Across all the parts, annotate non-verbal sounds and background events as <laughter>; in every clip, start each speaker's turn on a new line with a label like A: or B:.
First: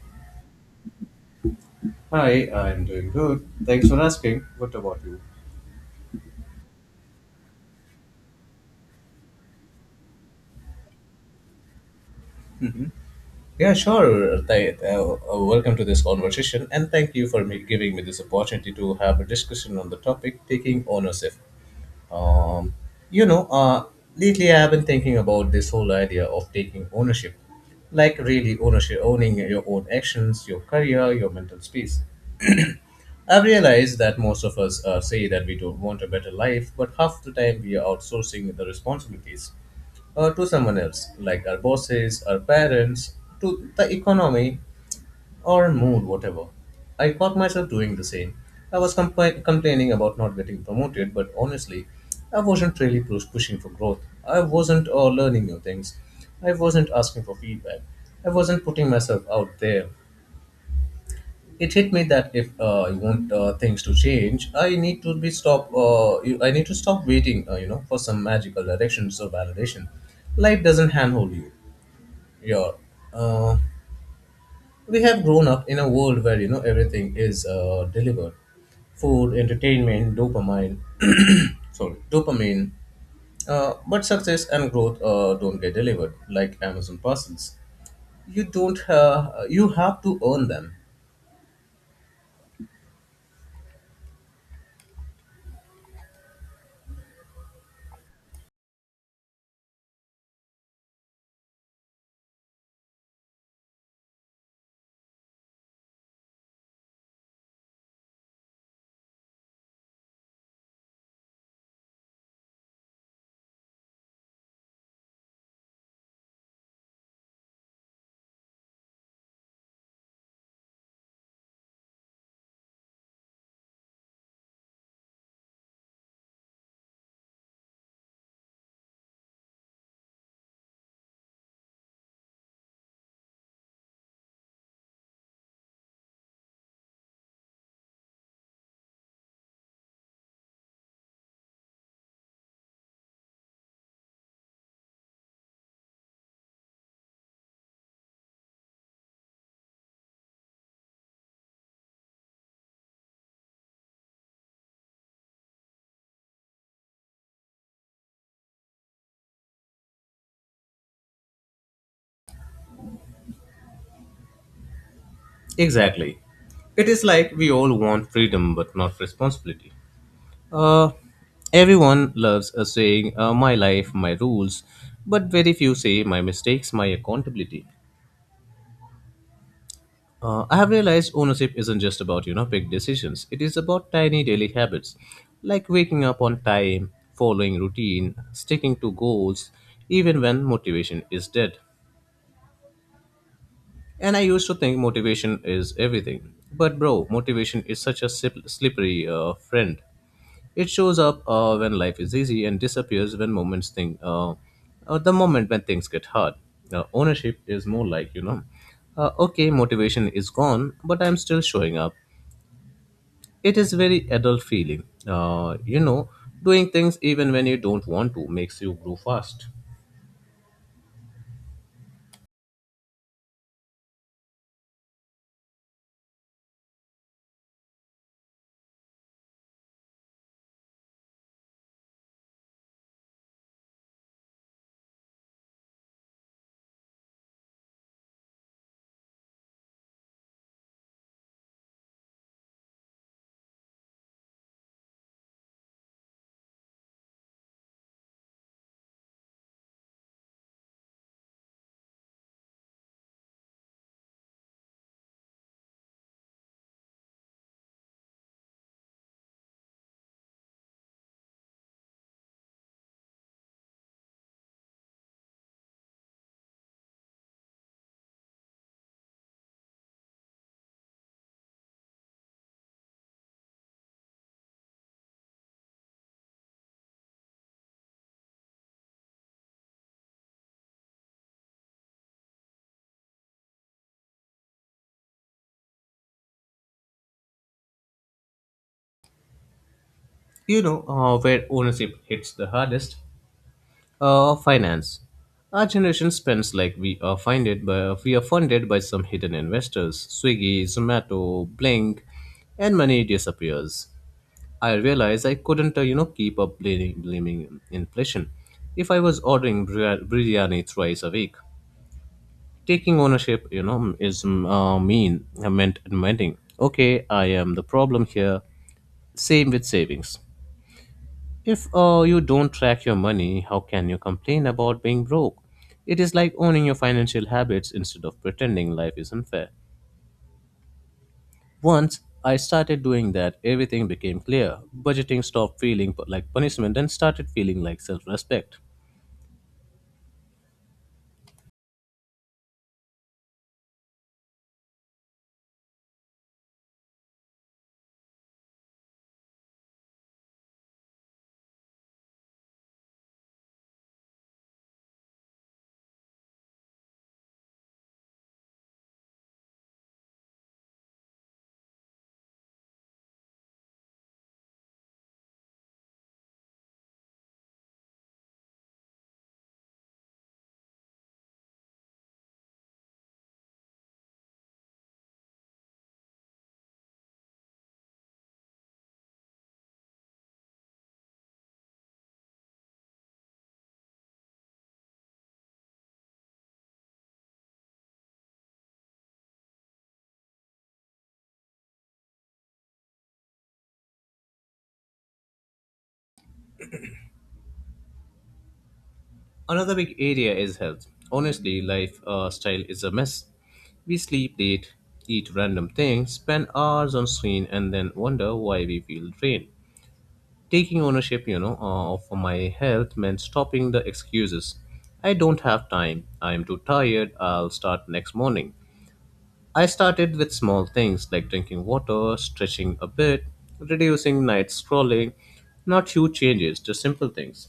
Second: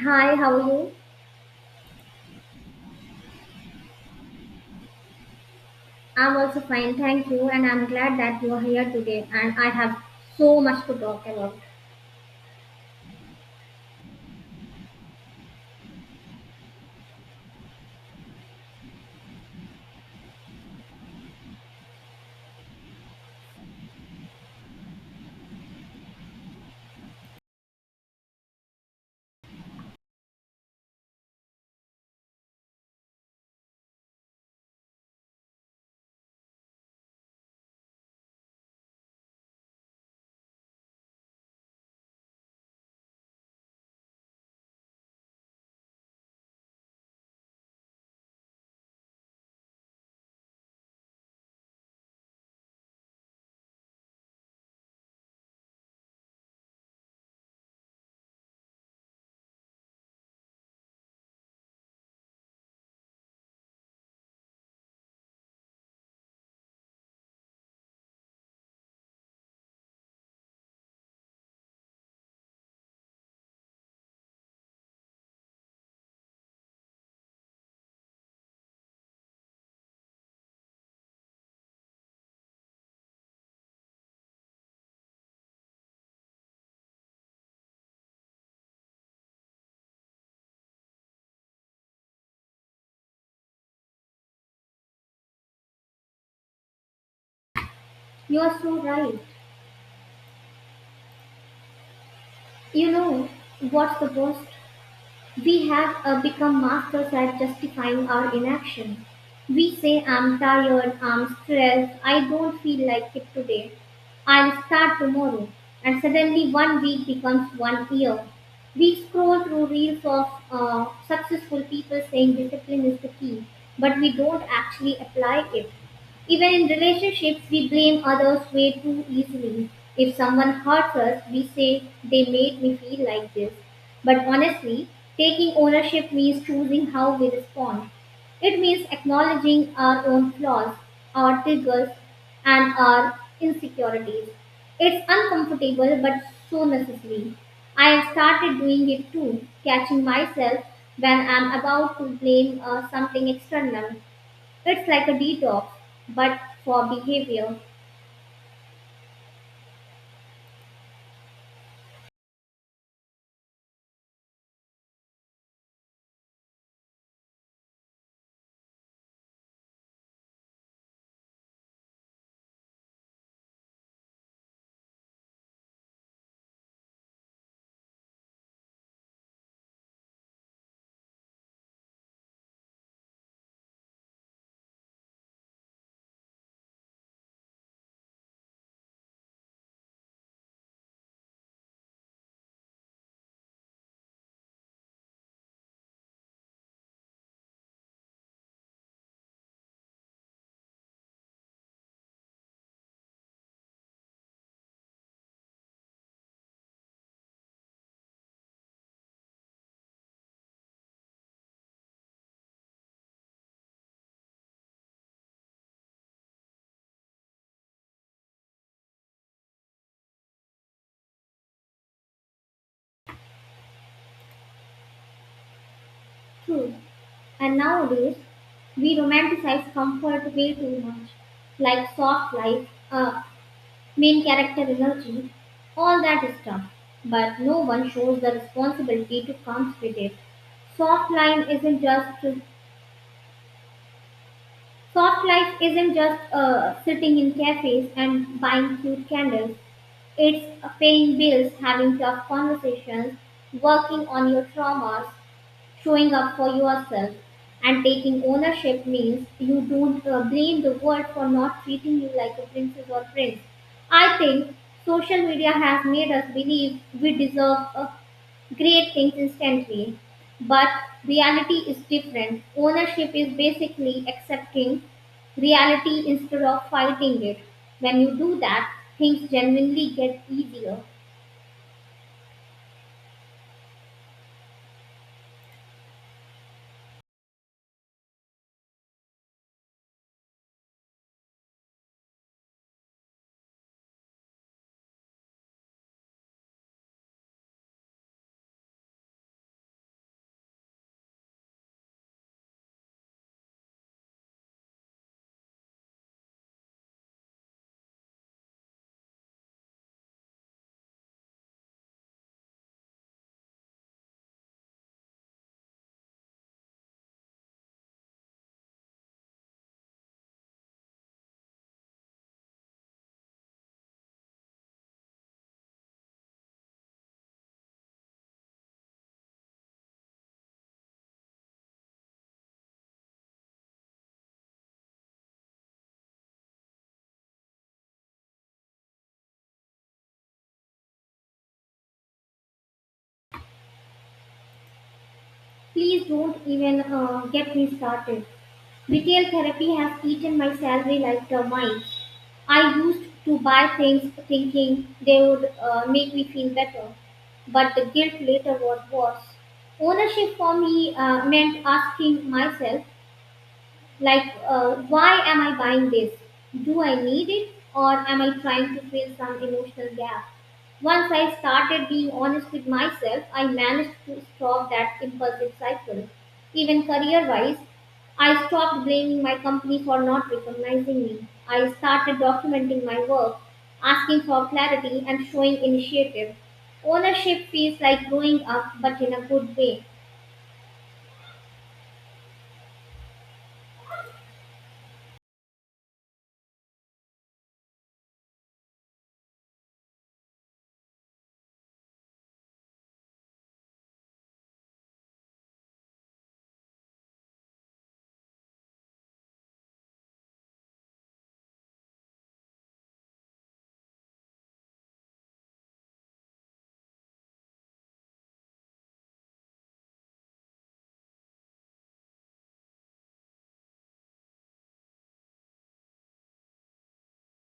A: Hi, how are you?
B: Hi, I'm doing good. Thanks for asking. What about you?
A: I'm also fine, thank you, and I'm glad that you are here today and I have so much to talk about.
B: Yeah, sure. Welcome to this conversation, and thank you for me giving me this opportunity to have a discussion on the topic taking ownership. Um, you know, uh, Lately I have been thinking about this whole idea of taking ownership, like really ownership, owning your own actions, your career, your mental space. I've realized that most of us say that we don't want a better life, but half the time we are outsourcing the responsibilities to someone else, like our bosses, our parents, to the economy, or mood, whatever. I caught myself doing the same. I was complaining about not getting promoted, but honestly, I wasn't really pushing for growth. I wasn't learning new things. I wasn't asking for feedback. I wasn't putting myself out there. It hit me that if I want things to change, I need to be stop. I need to stop waiting, for some magical directions or validation. Life doesn't handhold you. You're, uh, we have grown up in a world where you know everything is delivered: food, entertainment, dopamine. <clears throat> Sorry, dopamine. But success and growth don't get delivered like Amazon parcels. You don't. You have to earn them.
A: You are so right. You know, what's the worst we have become masters at justifying our inaction. We say, I'm tired, I'm stressed, I don't feel like it today, I'll start tomorrow. And suddenly one week becomes one year. We scroll through reels of successful people saying discipline is the key, but we don't actually apply it. Even in relationships, we blame others way too easily. If someone hurts us, we say, they made me feel like this. But honestly, taking ownership means choosing how we respond. It means acknowledging our own flaws, our triggers, and our insecurities. It's uncomfortable but so necessary. I have started doing it too, catching myself when I'm about to blame something external. It's like a detox, but for behavior.
B: Exactly. It is like we all want freedom but not responsibility. Uh, Everyone loves saying, my life, my rules, but very few say, my mistakes, my accountability. I have realized ownership isn't just about, you know, big decisions. It is about tiny daily habits, like waking up on time, following routine, sticking to goals, even when motivation is dead. And I used to think motivation is everything. But bro, motivation is such a slippery friend. It shows up when life is easy and disappears when moments think, the moment when things get hard. Ownership is more like, you know, okay, motivation is gone, but I'm still showing up. It is very adult feeling. You know, doing things even when you don't want to makes you grow fast.
A: True. And nowadays, we romanticize comfort way too much, like soft life, main character energy, all that stuff. But no one shows the responsibility to comes with it. Soft life isn't just Soft life isn't just sitting in cafes and buying cute candles. It's paying bills, having tough conversations, working on your traumas, showing up for yourself and taking ownership means you don't blame the world for not treating you like a princess or prince. I think social media has made us believe we deserve great things instantly. But reality is different. Ownership is basically accepting reality instead of fighting it. When you do that, things genuinely get easier.
B: You know, where ownership hits the hardest. Finance. Our generation spends like we are funded by some hidden investors, Swiggy, Zomato, Blink, and money disappears. I realized I couldn't, keep up blaming inflation. If I was ordering biryani thrice a week, taking ownership, you know, is mm, mean. I meant admitting, okay, I am the problem here. Same with savings. If you don't track your money, how can you complain about being broke? It is like owning your financial habits instead of pretending life is unfair. Once I started doing that, everything became clear. Budgeting stopped feeling like punishment and started feeling like self respect.
A: Please don't even get me started. Retail therapy has eaten my salary like termites. I used to buy things thinking they would make me feel better, but the guilt later was worse. Ownership for me meant asking myself, like, why am I buying this? Do I need it? Or am I trying to fill some emotional gap? Once I started being honest with myself, I managed to stop that impulsive cycle. Even career wise, I stopped blaming my company for not recognizing me. I started documenting my work, asking for clarity, and showing initiative. Ownership feels like growing up, but in a good way.
B: Another big area is health. Honestly, life style is a mess. We sleep late, eat random things, spend hours on screen, and then wonder why we feel drained. Taking ownership, of my health meant stopping the excuses. I don't have time. I am too tired. I'll start next morning. I started with small things like drinking water, stretching a bit, reducing night scrolling. Not huge changes, just simple things.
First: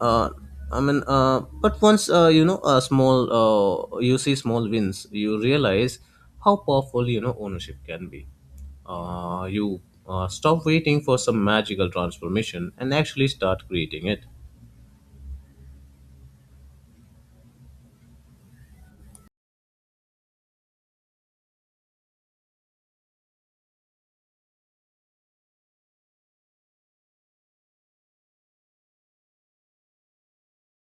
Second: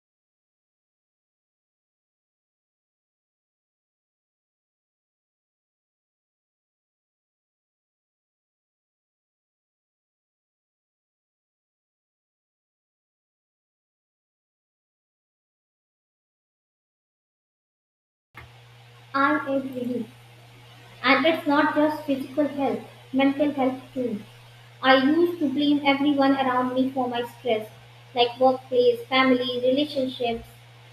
B: uh, but once you know a you see small wins, you realize how powerful you know ownership can be. You Stop waiting for some magical transformation and actually start creating it.
A: I agree. And it's not just physical health, mental health too. I used to blame everyone around me for my stress, like workplace, family, relationships.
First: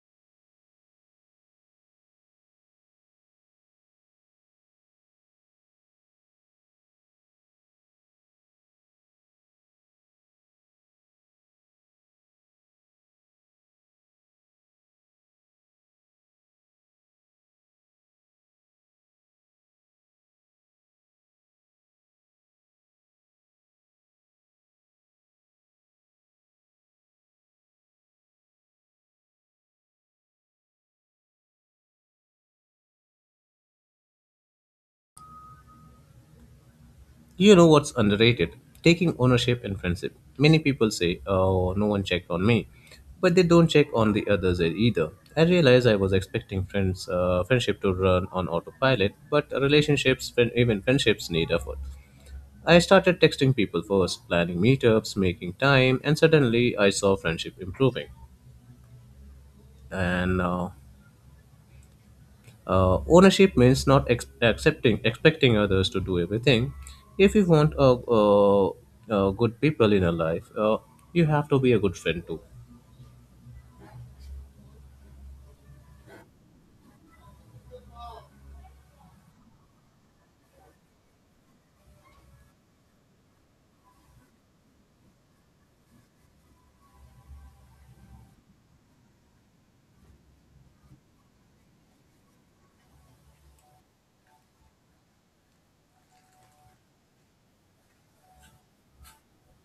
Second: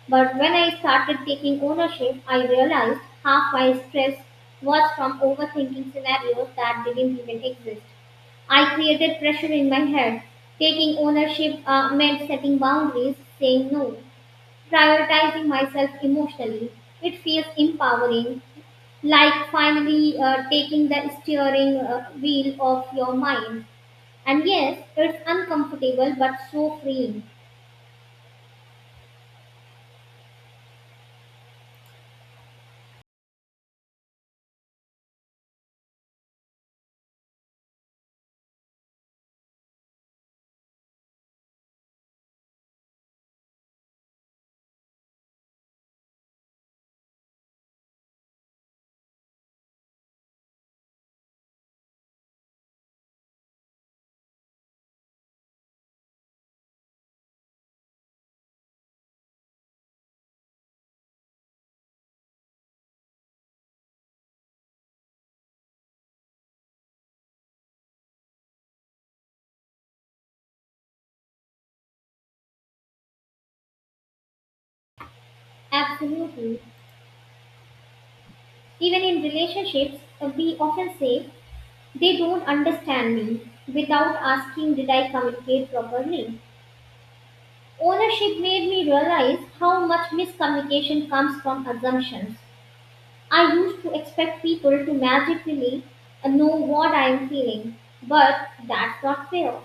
A: But when I started taking ownership, I realized half my stress was from overthinking scenarios that didn't even exist. I created pressure in my head. Taking ownership meant setting boundaries, saying no, prioritizing myself emotionally. It feels empowering, like finally taking the steering wheel of your mind. And yes, it's uncomfortable but so freeing.
B: You know what's underrated? Taking ownership in friendship. Many people say, "Oh, no one checked on me," but they don't check on the others either. I realized I was expecting friendship to run on autopilot, but relationships, even friendships, need effort. I started texting people first, planning meetups, making time, and suddenly I saw friendship improving. And Ownership means not expecting others to do everything. If you want good people in your life, you have to be a good friend too.
A: Absolutely. Even in relationships, we often say, they don't understand me without asking, did I communicate properly? Ownership made me realize how much miscommunication comes from assumptions. I used to expect people to magically know what I am feeling, but that's not fair.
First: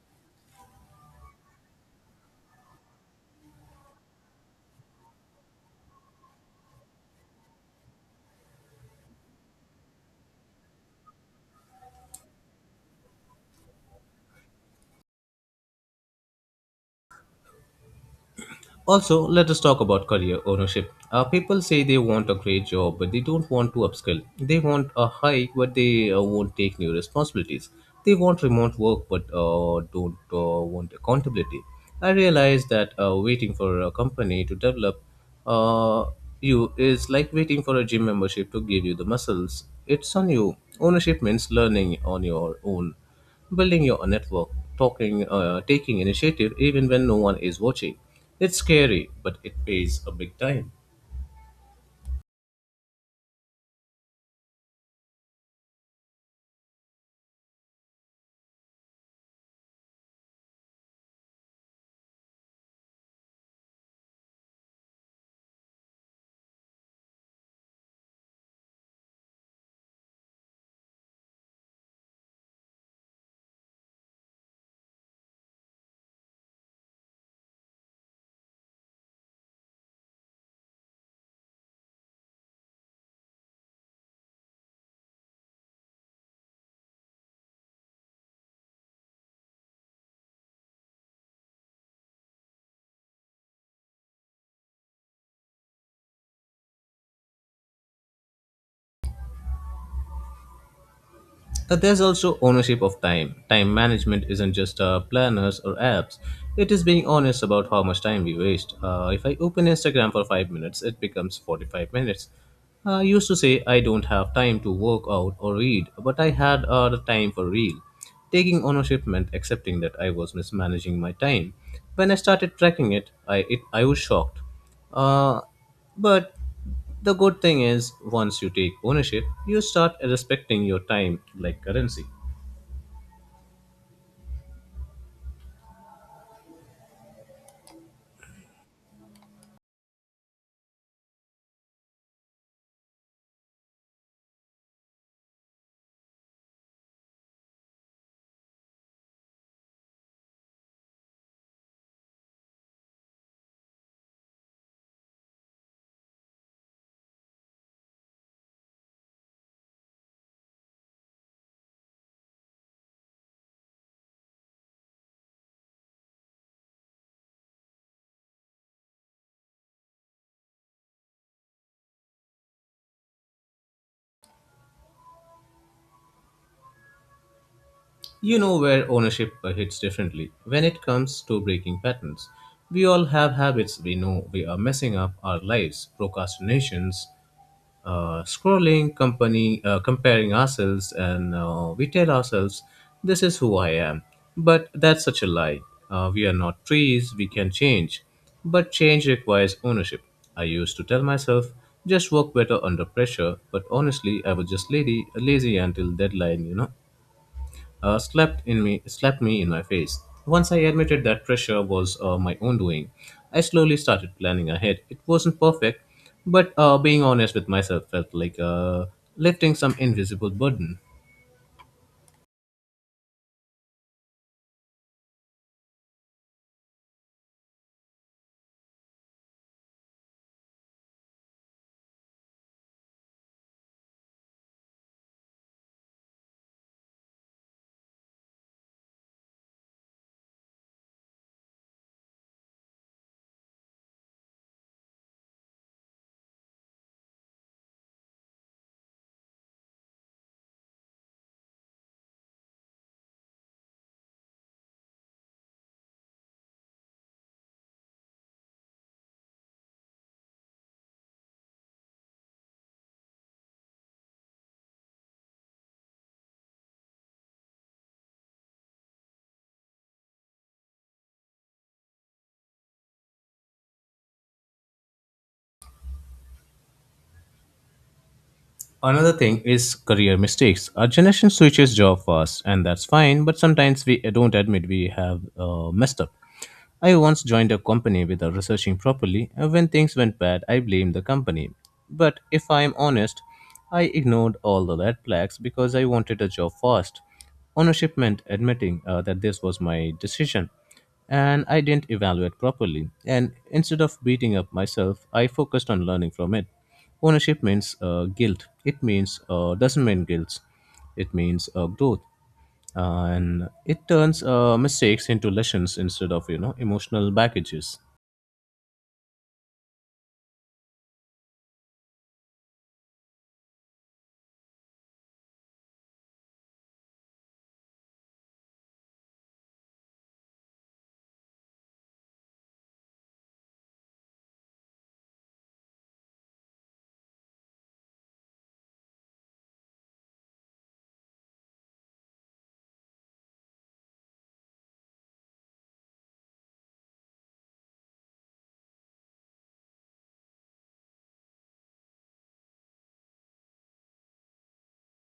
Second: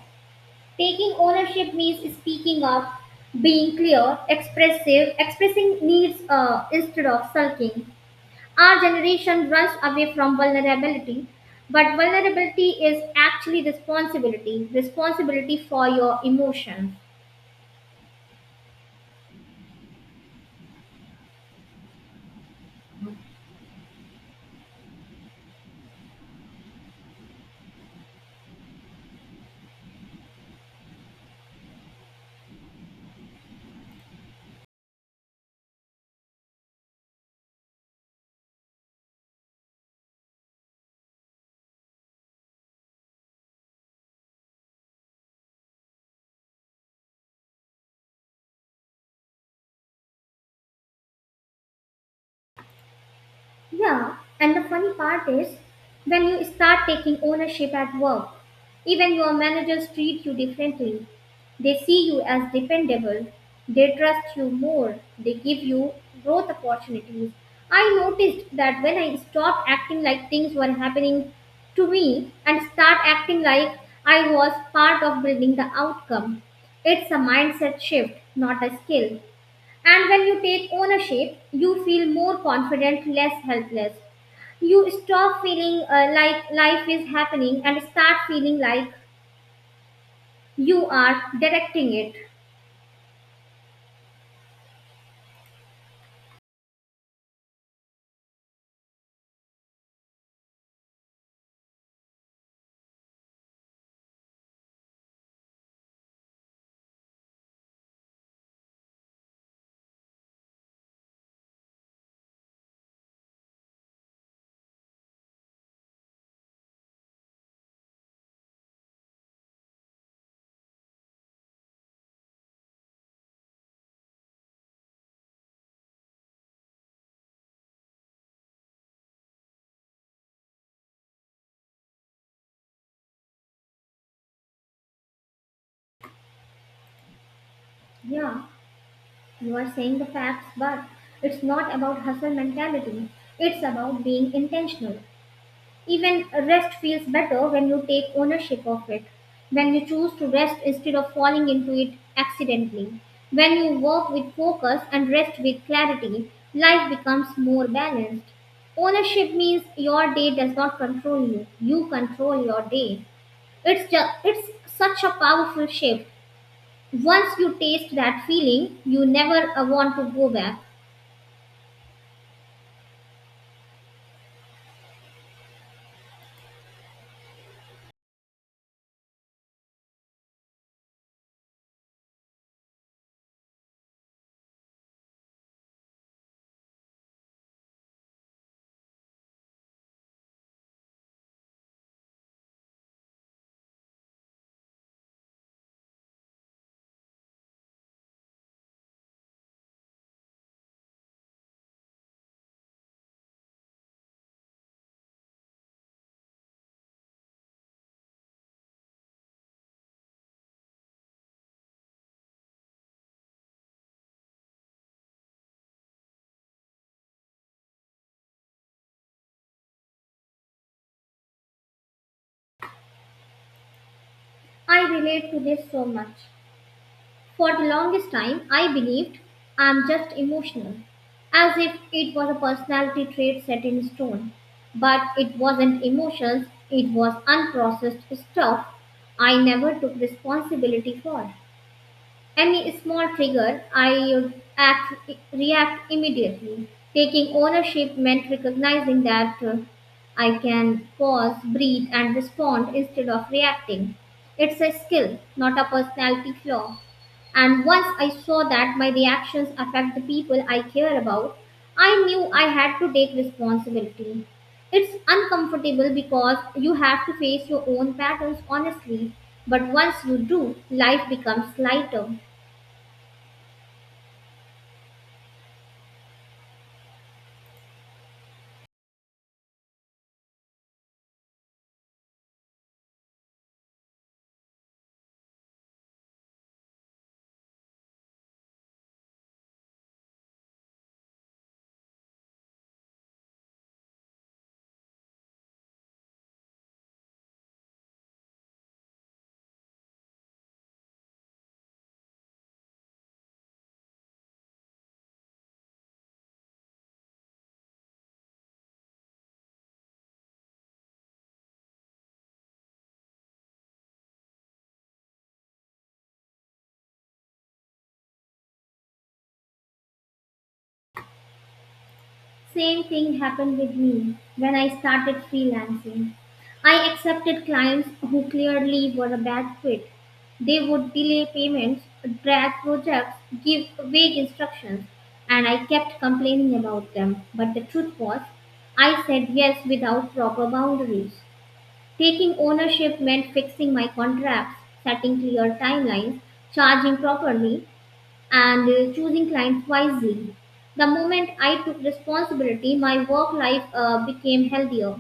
A: Taking ownership means speaking up, being clear, expressive, expressing needs instead of sulking. Our generation runs away from vulnerability, but vulnerability is actually responsibility for your emotions.
B: Also, let us talk about career ownership. People say they want a great job, but they don't want to upskill. They want a hike, but they won't take new responsibilities. They want remote work, but don't want accountability. I realized that waiting for a company to develop uh, you is like waiting for a gym membership to give you the muscles. It's on you. Ownership means learning on your own, building your network, taking initiative even when no one is watching. It's scary, but it pays a big time.
A: Yeah, and the funny part is when you start taking ownership at work, even your managers treat you differently. They see you as dependable, they trust you more, they give you growth opportunities. I noticed that when I stopped acting like things were happening to me and start acting like I was part of building the outcome, it's a mindset shift, not a skill. And when you take ownership, you feel more confident, less helpless. You stop feeling like life is happening and start feeling like you are directing it.
B: There's also ownership of time. Time management isn't just planners or apps. It is being honest about how much time we waste. If I open Instagram for 5 minutes, it becomes 45 minutes. I used to say I don't have time to work out or read, but I had the time for real. Taking ownership meant accepting that I was mismanaging my time. When I started tracking it, I was shocked. Uh, but the good thing is, once you take ownership, you start respecting your time like currency.
A: Yeah, you are saying the facts, but it's not about hustle mentality. It's about being intentional. Even rest feels better when you take ownership of it, when you choose to rest instead of falling into it accidentally. When you work with focus and rest with clarity, life becomes more balanced. Ownership means your day does not control you, you control your day. It's such a powerful shift. Once you taste that feeling, you never want to go back.
B: You know where ownership hits differently when it comes to breaking patterns. We all have habits we know we are messing up our lives, procrastinations, scrolling, comparing ourselves, and we tell ourselves, "This is who I am." But that's such a lie. We are not trees; we can change. But change requires ownership. I used to tell myself, "Just work better under pressure," but honestly, I was just lazy until deadline. You know slapped me in my face. Once I admitted that pressure was my own doing, I slowly started planning ahead. It wasn't perfect, but being honest with myself felt like lifting some invisible burden.
A: I relate to this so much. For the longest time, I believed I'm just emotional, as if it was a personality trait set in stone. But it wasn't emotions, it was unprocessed stuff I never took responsibility for. Any small trigger, react immediately. Taking ownership meant recognizing that I can pause, breathe, and respond instead of reacting. It's a skill, not a personality flaw. And once I saw that my reactions affect the people I care about, I knew I had to take responsibility. It's uncomfortable because you have to face your own patterns honestly, but once you do, life becomes lighter.
B: Another thing is career mistakes. Our generation switches job fast, and that's fine, but sometimes we don't admit we have messed up. I once joined a company without researching properly, and when things went bad, I blamed the company. But if I'm honest, I ignored all the red flags because I wanted a job fast. Ownership meant admitting that this was my decision, and I didn't evaluate properly. And instead of beating up myself, I focused on learning from it. Ownership means guilt. It means doesn't mean guilt. It means growth, and it turns mistakes into lessons instead of you know emotional baggages.
A: Same thing happened with me when I started freelancing. I accepted clients who clearly were a bad fit. They would delay payments, drag projects, give vague instructions, and I kept complaining about them. But the truth was, I said yes without proper boundaries. Taking ownership meant fixing my contracts, setting clear timelines, charging properly, and choosing clients wisely. The moment I took responsibility, my work life became healthier.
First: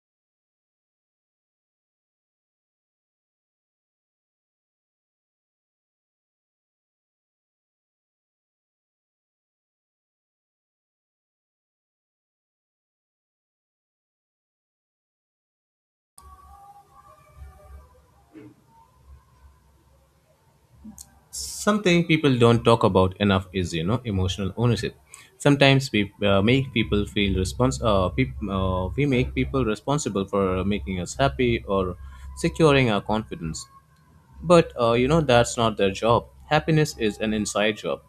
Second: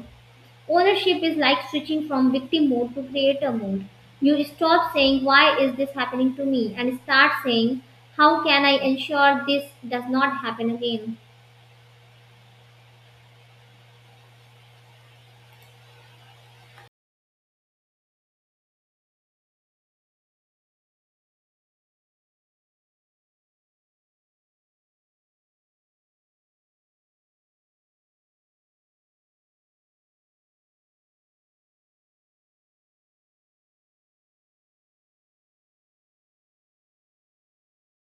A: Ownership is like switching from victim mode to creator mode. You stop saying, why is this happening to me? And start saying, how can I ensure this does not happen again?
B: Something people don't talk about enough is you know emotional ownership. Sometimes we make people feel respons- peop we make people responsible for making us happy or securing our confidence. But you know that's not their job. Happiness is an inside job.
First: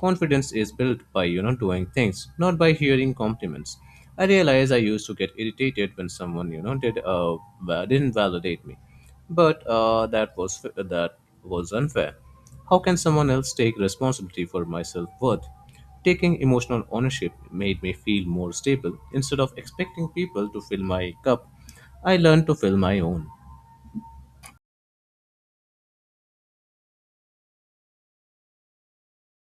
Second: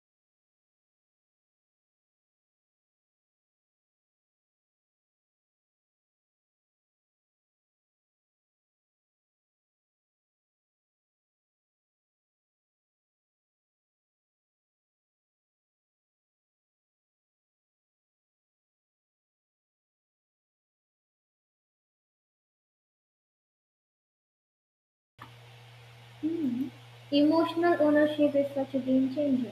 B: Confidence is built by you know doing things, not by hearing compliments. I realize I used to get irritated when someone you know didn't validate me, but that was unfair. How can someone else take responsibility for my self worth? Taking emotional ownership made me feel more stable. Instead of expecting people to fill my cup, I learned to fill my own.
A: Hmm. Emotional ownership is such a game changer.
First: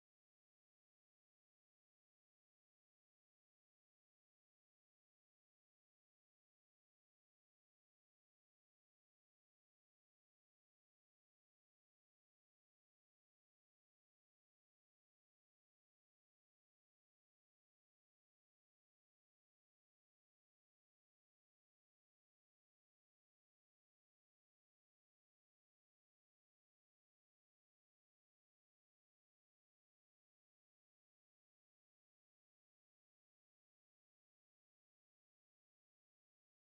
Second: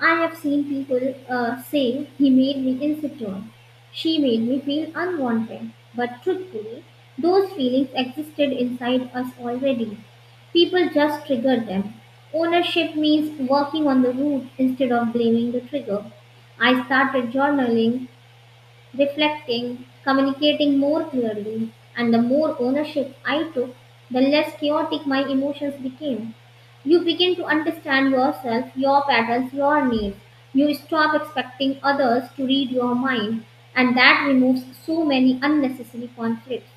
A: I have seen people say he made me insecure. She made me feel unwanted. But truthfully, those feelings existed inside us already. People just triggered them. Ownership means working on the root instead of blaming the trigger. I started journaling reflecting, communicating more clearly, and the more ownership I took, the less chaotic my emotions became. You begin to understand yourself, your patterns, your needs. You stop expecting others to read your mind, and that removes so many unnecessary conflicts.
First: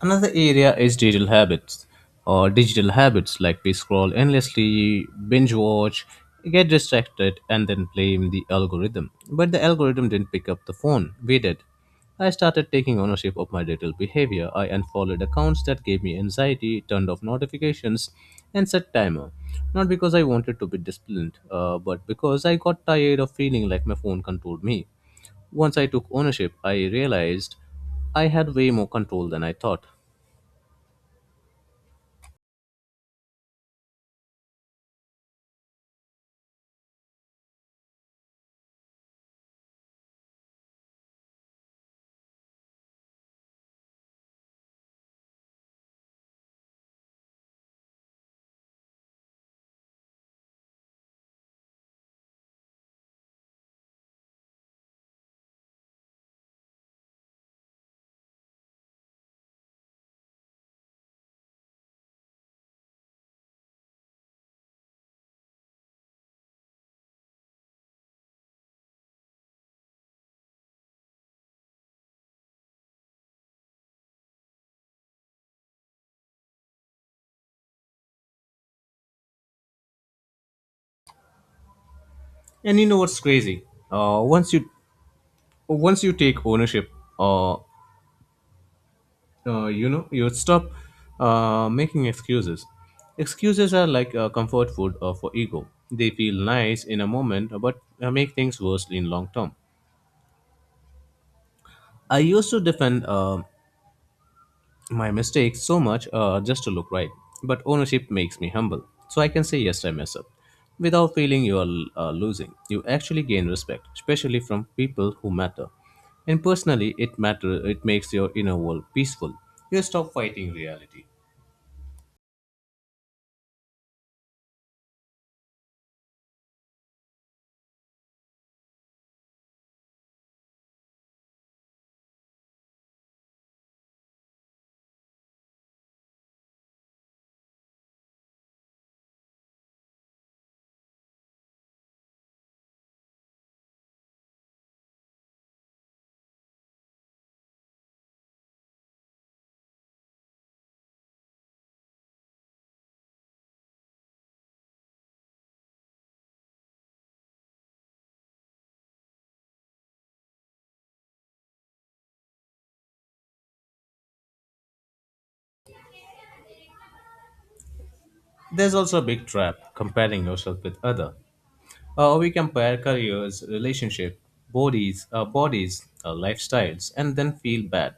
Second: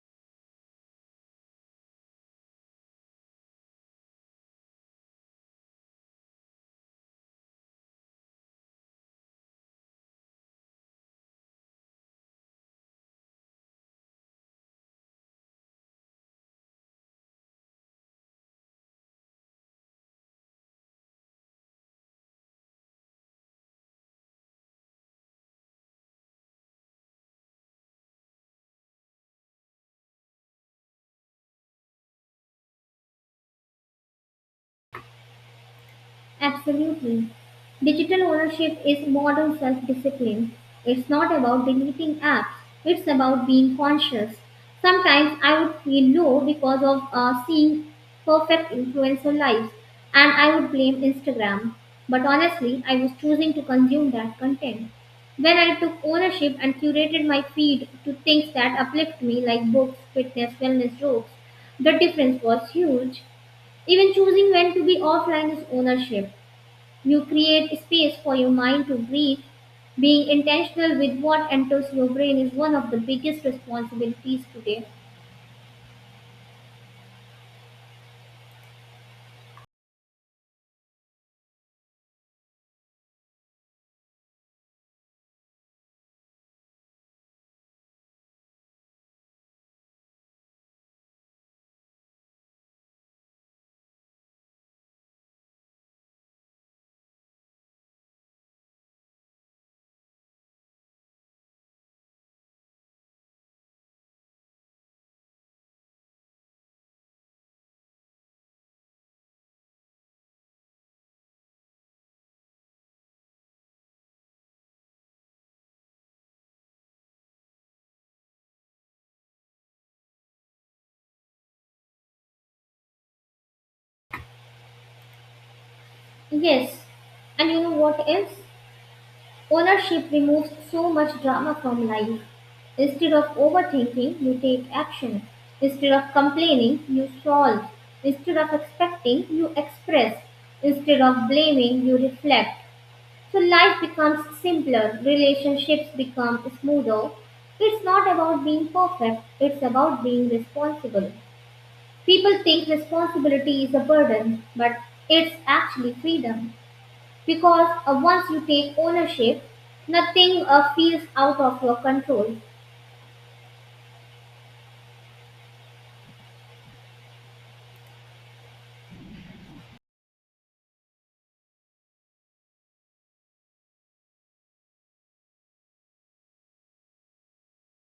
B: Another area is digital habits like we scroll endlessly, binge watch, get distracted, and then blame the algorithm. But the algorithm didn't pick up the phone, we did. I started taking ownership of my digital behavior. I unfollowed accounts that gave me anxiety, turned off notifications, and set timer. Not because I wanted to be disciplined, but because I got tired of feeling like my phone controlled me. Once I took ownership, I realized I had way more control than I thought.
A: Absolutely. Digital ownership is modern self discipline. It's not about deleting apps, it's about being conscious. Sometimes I would feel low because of seeing perfect influencer lives, and I would blame Instagram. But honestly, I was choosing to consume that content. When I took ownership and curated my feed to things that uplift me, like books, fitness, wellness jokes, the difference was huge. Even choosing when to be offline is ownership. You create space for your mind to breathe. Being intentional with what enters your brain is one of the biggest responsibilities today.
B: And you know what's crazy? Uh, once you Once you take ownership, uh, you know you stop making excuses. Excuses are like comfort food for ego. They feel nice in a moment, but make things worse in long term. I used to defend my mistakes so much just to look right. But ownership makes me humble, so I can say yes, I mess up. Without feeling you are losing, you actually gain respect, especially from people who matter. And personally, it matter. It makes your inner world peaceful. You stop fighting reality.
A: Yes, and you know what else? Ownership removes so much drama from life. Instead of overthinking, you take action. Instead of complaining, you solve. Instead of expecting, you express. Instead of blaming, you reflect. So life becomes simpler, relationships become smoother. It's not about being perfect, it's about being responsible. People think responsibility is a burden, but it's actually freedom. Because once you take ownership, nothing feels out of your control.
B: There's also a big trap comparing yourself with other. We compare careers, relationship, bodies, lifestyles, and then feel bad.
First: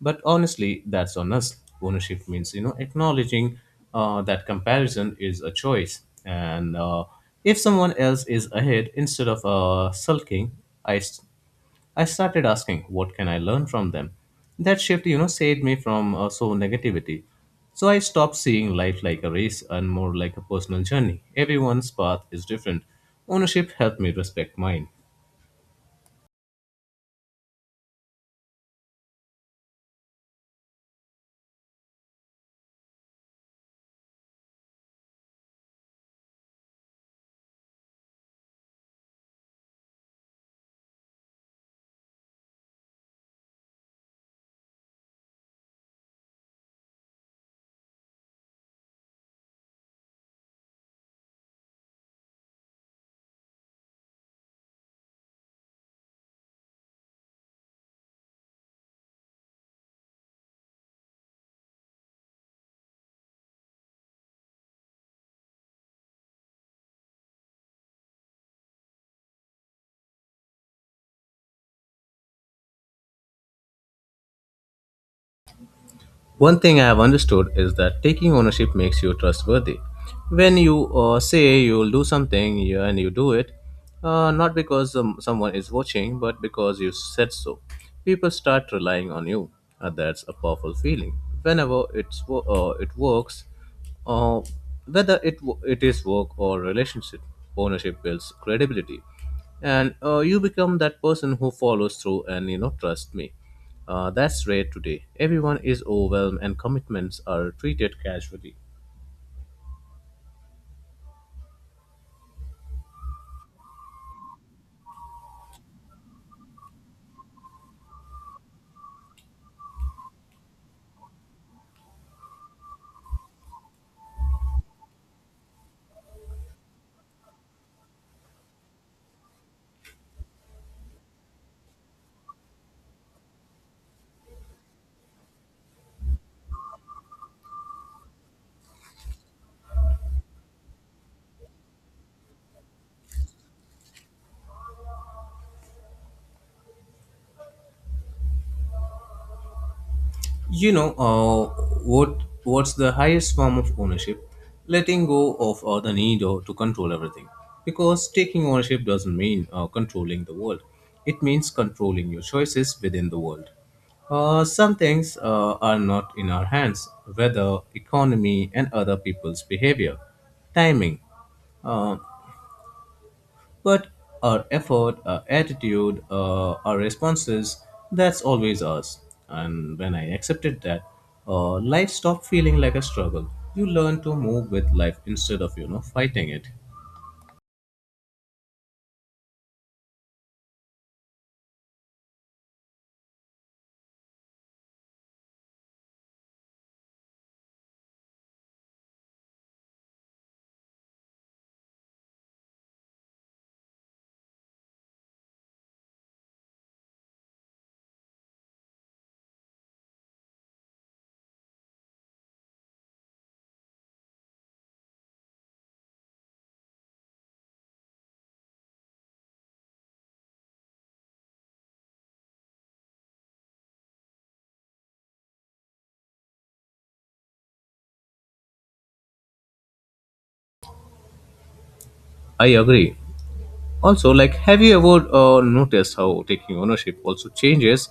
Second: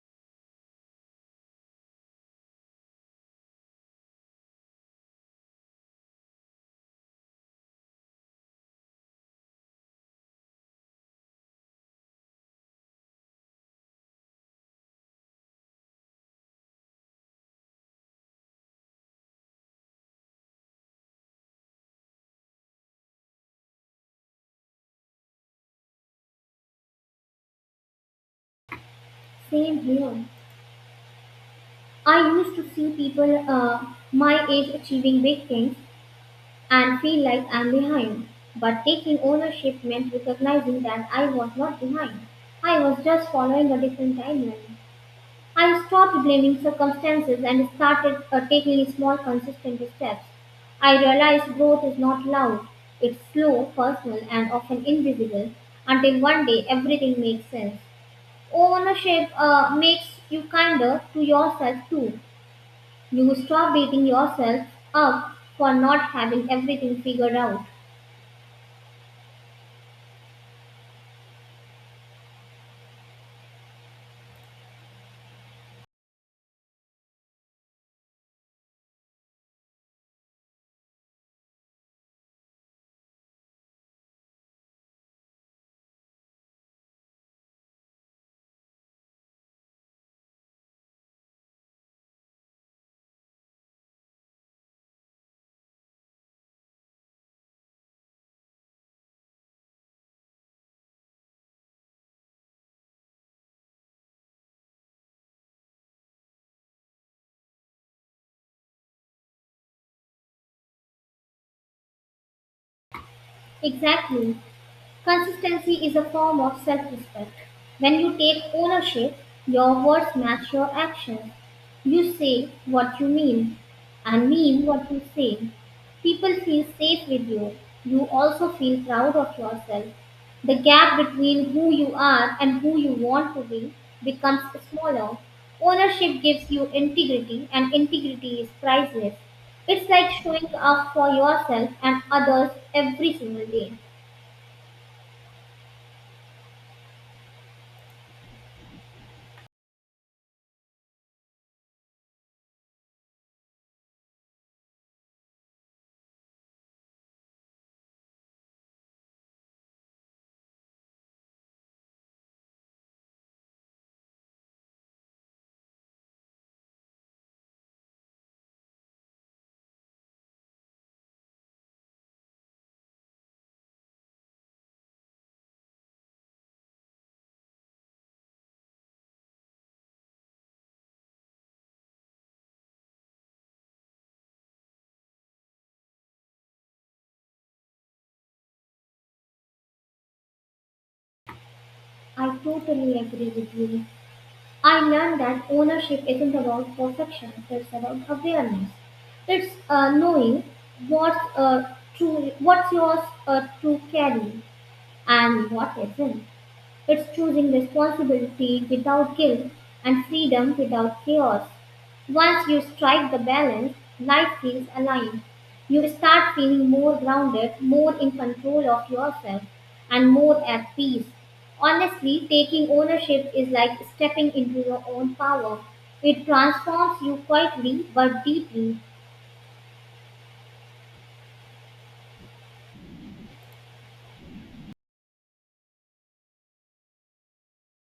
B: But honestly, that's on us. Ownership means you know acknowledging that comparison is a choice, and if someone else is ahead, instead of sulking, I s- I started asking, what can I learn from them? That shift, you know, saved me from so negativity. So I stopped seeing life like a race and more like a personal journey. Everyone's path is different. Ownership helped me respect mine.
A: Same here. I used to see people my age achieving big things, and feel like I'm behind. But taking ownership meant recognizing that I was not behind. I was just following a different timeline. I stopped blaming circumstances and started taking small, consistent steps. I realized growth is not loud, it's slow, personal, and often invisible until one day everything makes sense. Ownership makes you kinder to yourself too. You stop beating yourself up for not having everything figured out.
B: One thing I have understood is that taking ownership makes you trustworthy. When you say you'll do something and you do it, not because someone is watching, but because you said so, people start relying on you. That's a powerful feeling. Whenever it works, uh, whether it is work or relationship, ownership builds credibility. And you become that person who follows through and, you know, trust me. That's rare today. Everyone is overwhelmed and commitments are treated casually.
A: Exactly. Consistency is a form of self respect. When you take ownership, your words match your actions. You say what you mean and mean what you say. People feel safe with you. You also feel proud of yourself. The gap between who you are and who you want to be becomes smaller. Ownership gives you integrity, and integrity is priceless. It's like showing up for yourself and others every single day.
B: You know, what's the highest form of ownership? Letting go of the need or to control everything. Because taking ownership doesn't mean controlling the world. It means controlling your choices within the world. Some things are not in our hands, weather, economy, and other people's behavior. Timing. Uh, but our effort, our attitude, our responses, that's always us. And when I accepted that, life stopped feeling like a struggle. You learn to move with life instead of, you know, fighting it.
A: I totally agree with you. I learned that ownership isn't about perfection, it's about awareness. It's knowing what's true, what's yours to carry and what isn't. It's choosing responsibility without guilt and freedom without chaos. Once you strike the balance, life feels aligned. You start feeling more grounded, more in control of yourself, and more at peace. Honestly, taking ownership is like stepping into your own power. It transforms you quietly but deeply.
B: I agree. Also, like, have you ever noticed how taking ownership also changes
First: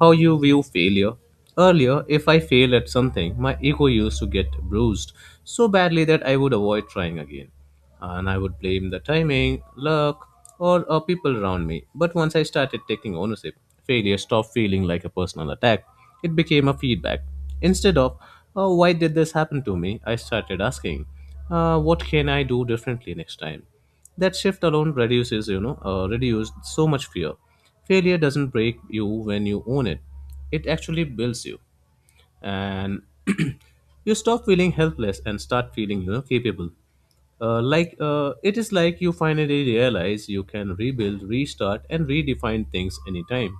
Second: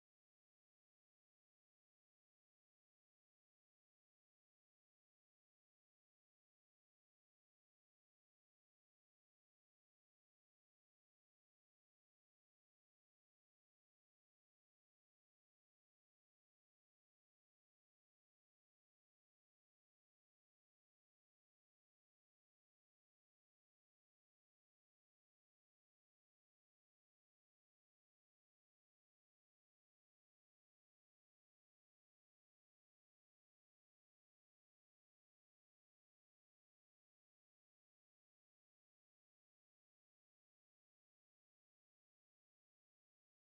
B: how you view failure? Earlier, if I failed at something, my ego used to get bruised so badly that I would avoid trying again. And I would blame the timing, luck, or people around me. But once I started taking ownership, failure stopped feeling like a personal attack. It became a feedback. Instead of, oh, why did this happen to me? I started asking, what can I do differently next time? That shift alone reduces you know reduced so much fear. Failure doesn't break you when you own it, it actually builds you, and <clears throat> you stop feeling helpless and start feeling, you know, capable. It is like you finally realize you can rebuild, restart, and redefine things anytime.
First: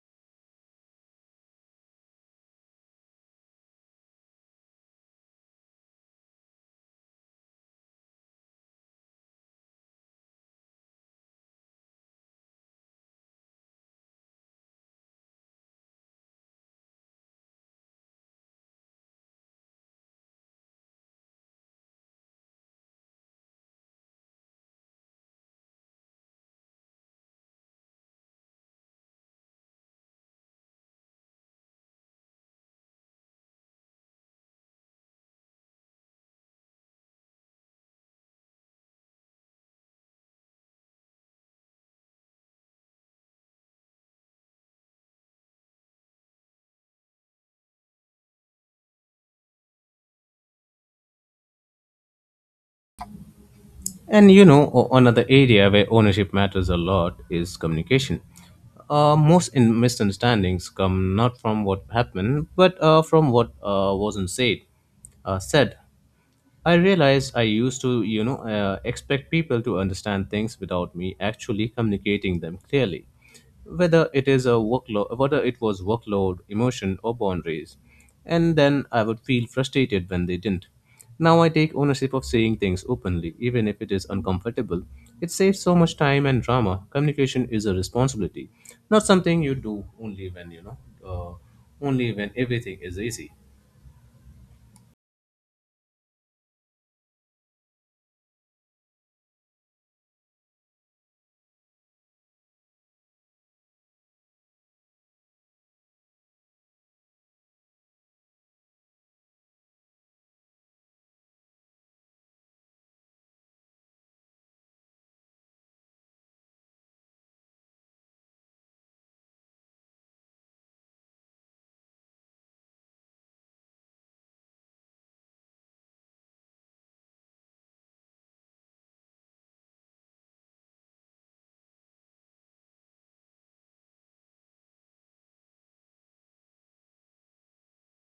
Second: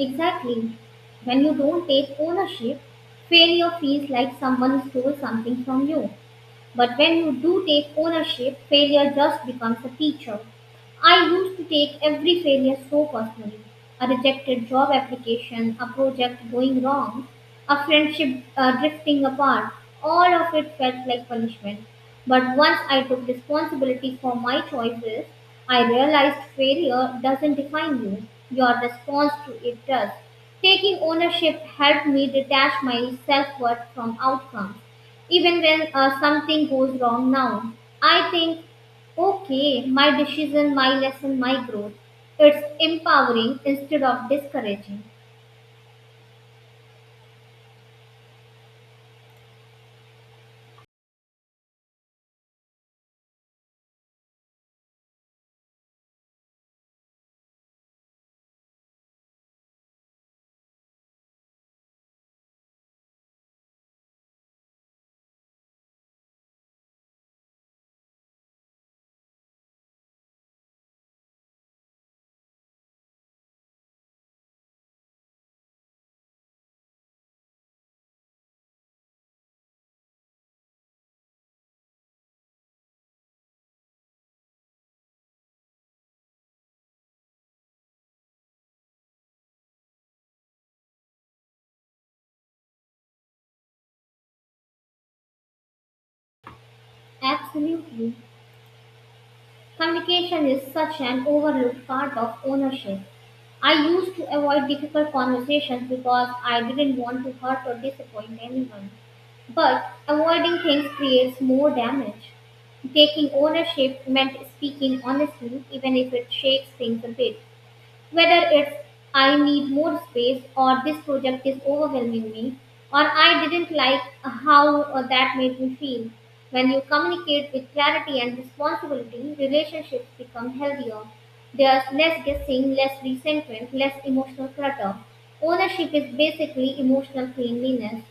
A: Exactly. When you don't take ownership, failure feels like someone stole something from you. But when you do take ownership, failure just becomes a teacher. I used to take every failure so personally, a rejected job application, a project going wrong, a friendship drifting apart. All of it felt like punishment. But once I took responsibility for my choices, I realized failure doesn't define you, your response to it does. Taking ownership helped me detach my self worth from outcomes. Even when something goes wrong now, I think, okay, my decision, my lesson, my growth. It's empowering instead of discouraging.
B: And, you know, another area where ownership matters a lot is communication. Most in misunderstandings come not from what happened, but from what wasn't said. Uh, said. I realized I used to, you know, expect people to understand things without me actually communicating them clearly, whether it was workload, emotion, or boundaries. And then I would feel frustrated when they didn't. Now I take ownership of saying things openly, even if it is uncomfortable. It saves so much time and drama. Communication is a responsibility, not something you do only only when everything is easy.
A: Absolutely. Communication is such an overlooked part of ownership. I used to avoid difficult conversations because I didn't want to hurt or disappoint anyone. But avoiding things creates more damage. Taking ownership meant speaking honestly, even if it shakes things a bit. Whether it's I need more space, or this project is overwhelming me, or I didn't like how that made me feel. When you communicate with clarity and responsibility, relationships become healthier. There's less guessing, less resentment, less emotional clutter. Ownership is basically emotional cleanliness.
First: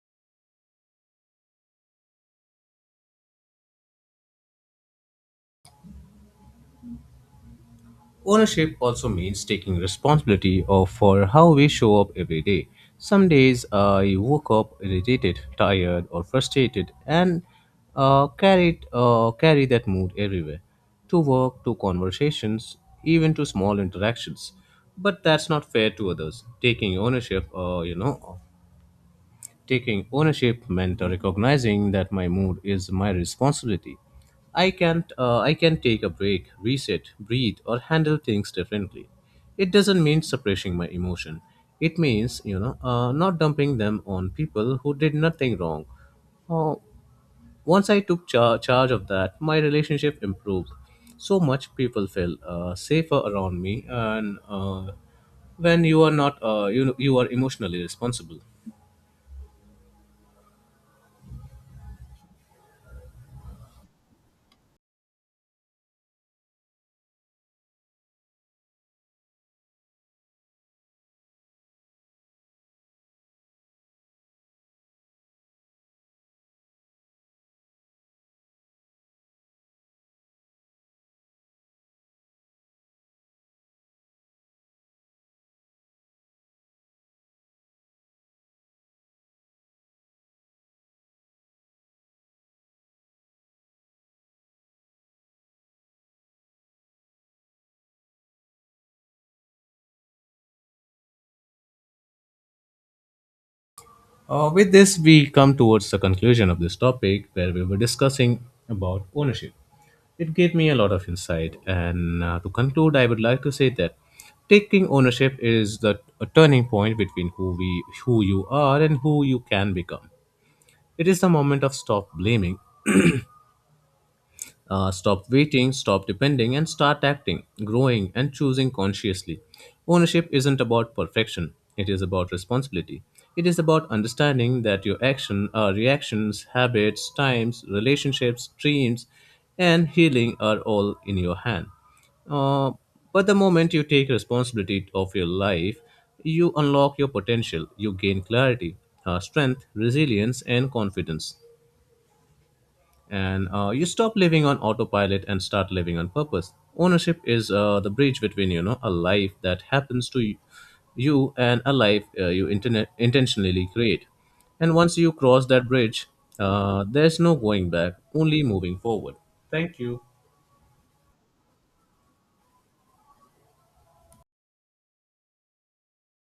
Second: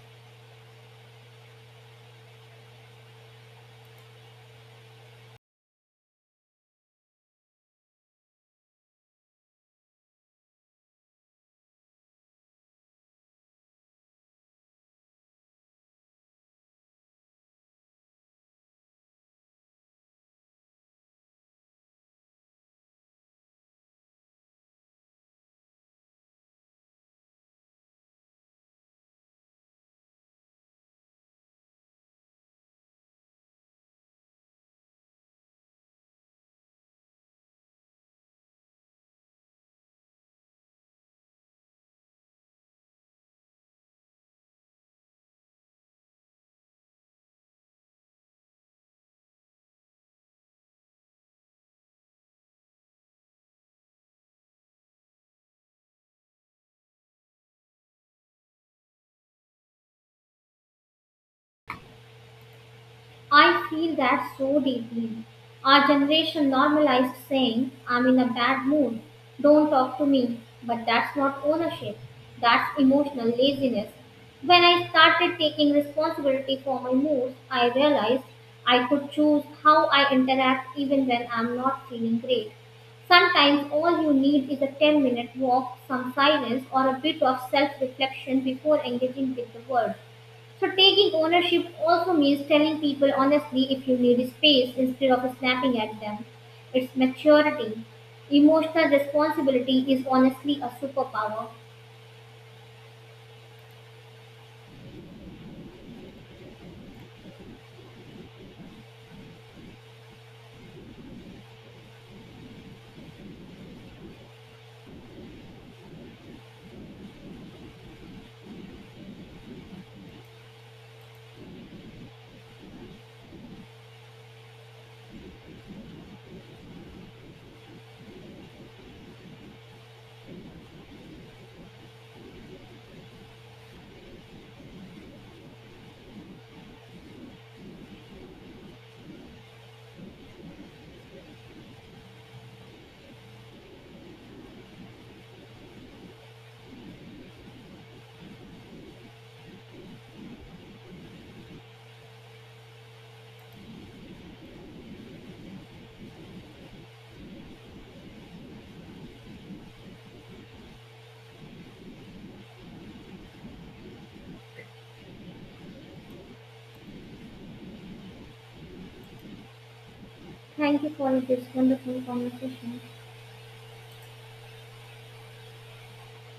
B: Ownership also means taking responsibility of for how we show up every day. Some days I woke up irritated, tired, or frustrated, and carried carry that mood everywhere, to work, to conversations, even to small interactions. But that's not fair to others. Taking ownership meant recognizing that my mood is my responsibility. I can't I can take a break, reset, breathe, or handle things differently. It doesn't mean suppressing my emotion. It means, you know, not dumping them on people who did nothing wrong. Uh, once I took charge of that, my relationship improved. So much people feel safer around me. And when you are not you you are emotionally responsible.
A: I feel that so deeply. Our generation normalized saying, I'm in a bad mood, don't talk to me. But that's not ownership, that's emotional laziness. When I started taking responsibility for my moods, I realized I could choose how I interact even when I'm not feeling great. Sometimes all you need is a 10-minute walk, some silence, or a bit of self reflection before engaging with the world. So taking ownership also means telling people honestly if you need space instead of snapping at them. It's maturity. Emotional responsibility is honestly a superpower.
B: With this, we come towards the conclusion of this topic where we were discussing about ownership. It gave me a lot of insight, and to conclude, I would like to say that taking ownership is the a turning point between who you are, and who you can become. It is the moment of stop blaming, stop waiting, stop depending, and start acting, growing, and choosing consciously. Ownership isn't about perfection, it is about responsibility. It is about understanding that your reactions, habits, times, relationships, dreams, and healing are all in your hand. Uh, but the moment you take responsibility of your life, you unlock your potential, you gain clarity, strength, resilience, and confidence, and you stop living on autopilot and start living on purpose. Ownership is the bridge between, you know, a life that happens to you and a life you intentionally create. And once you cross that bridge, there's no going back, only moving forward. Thank you.
A: Thank you for this wonderful conversation.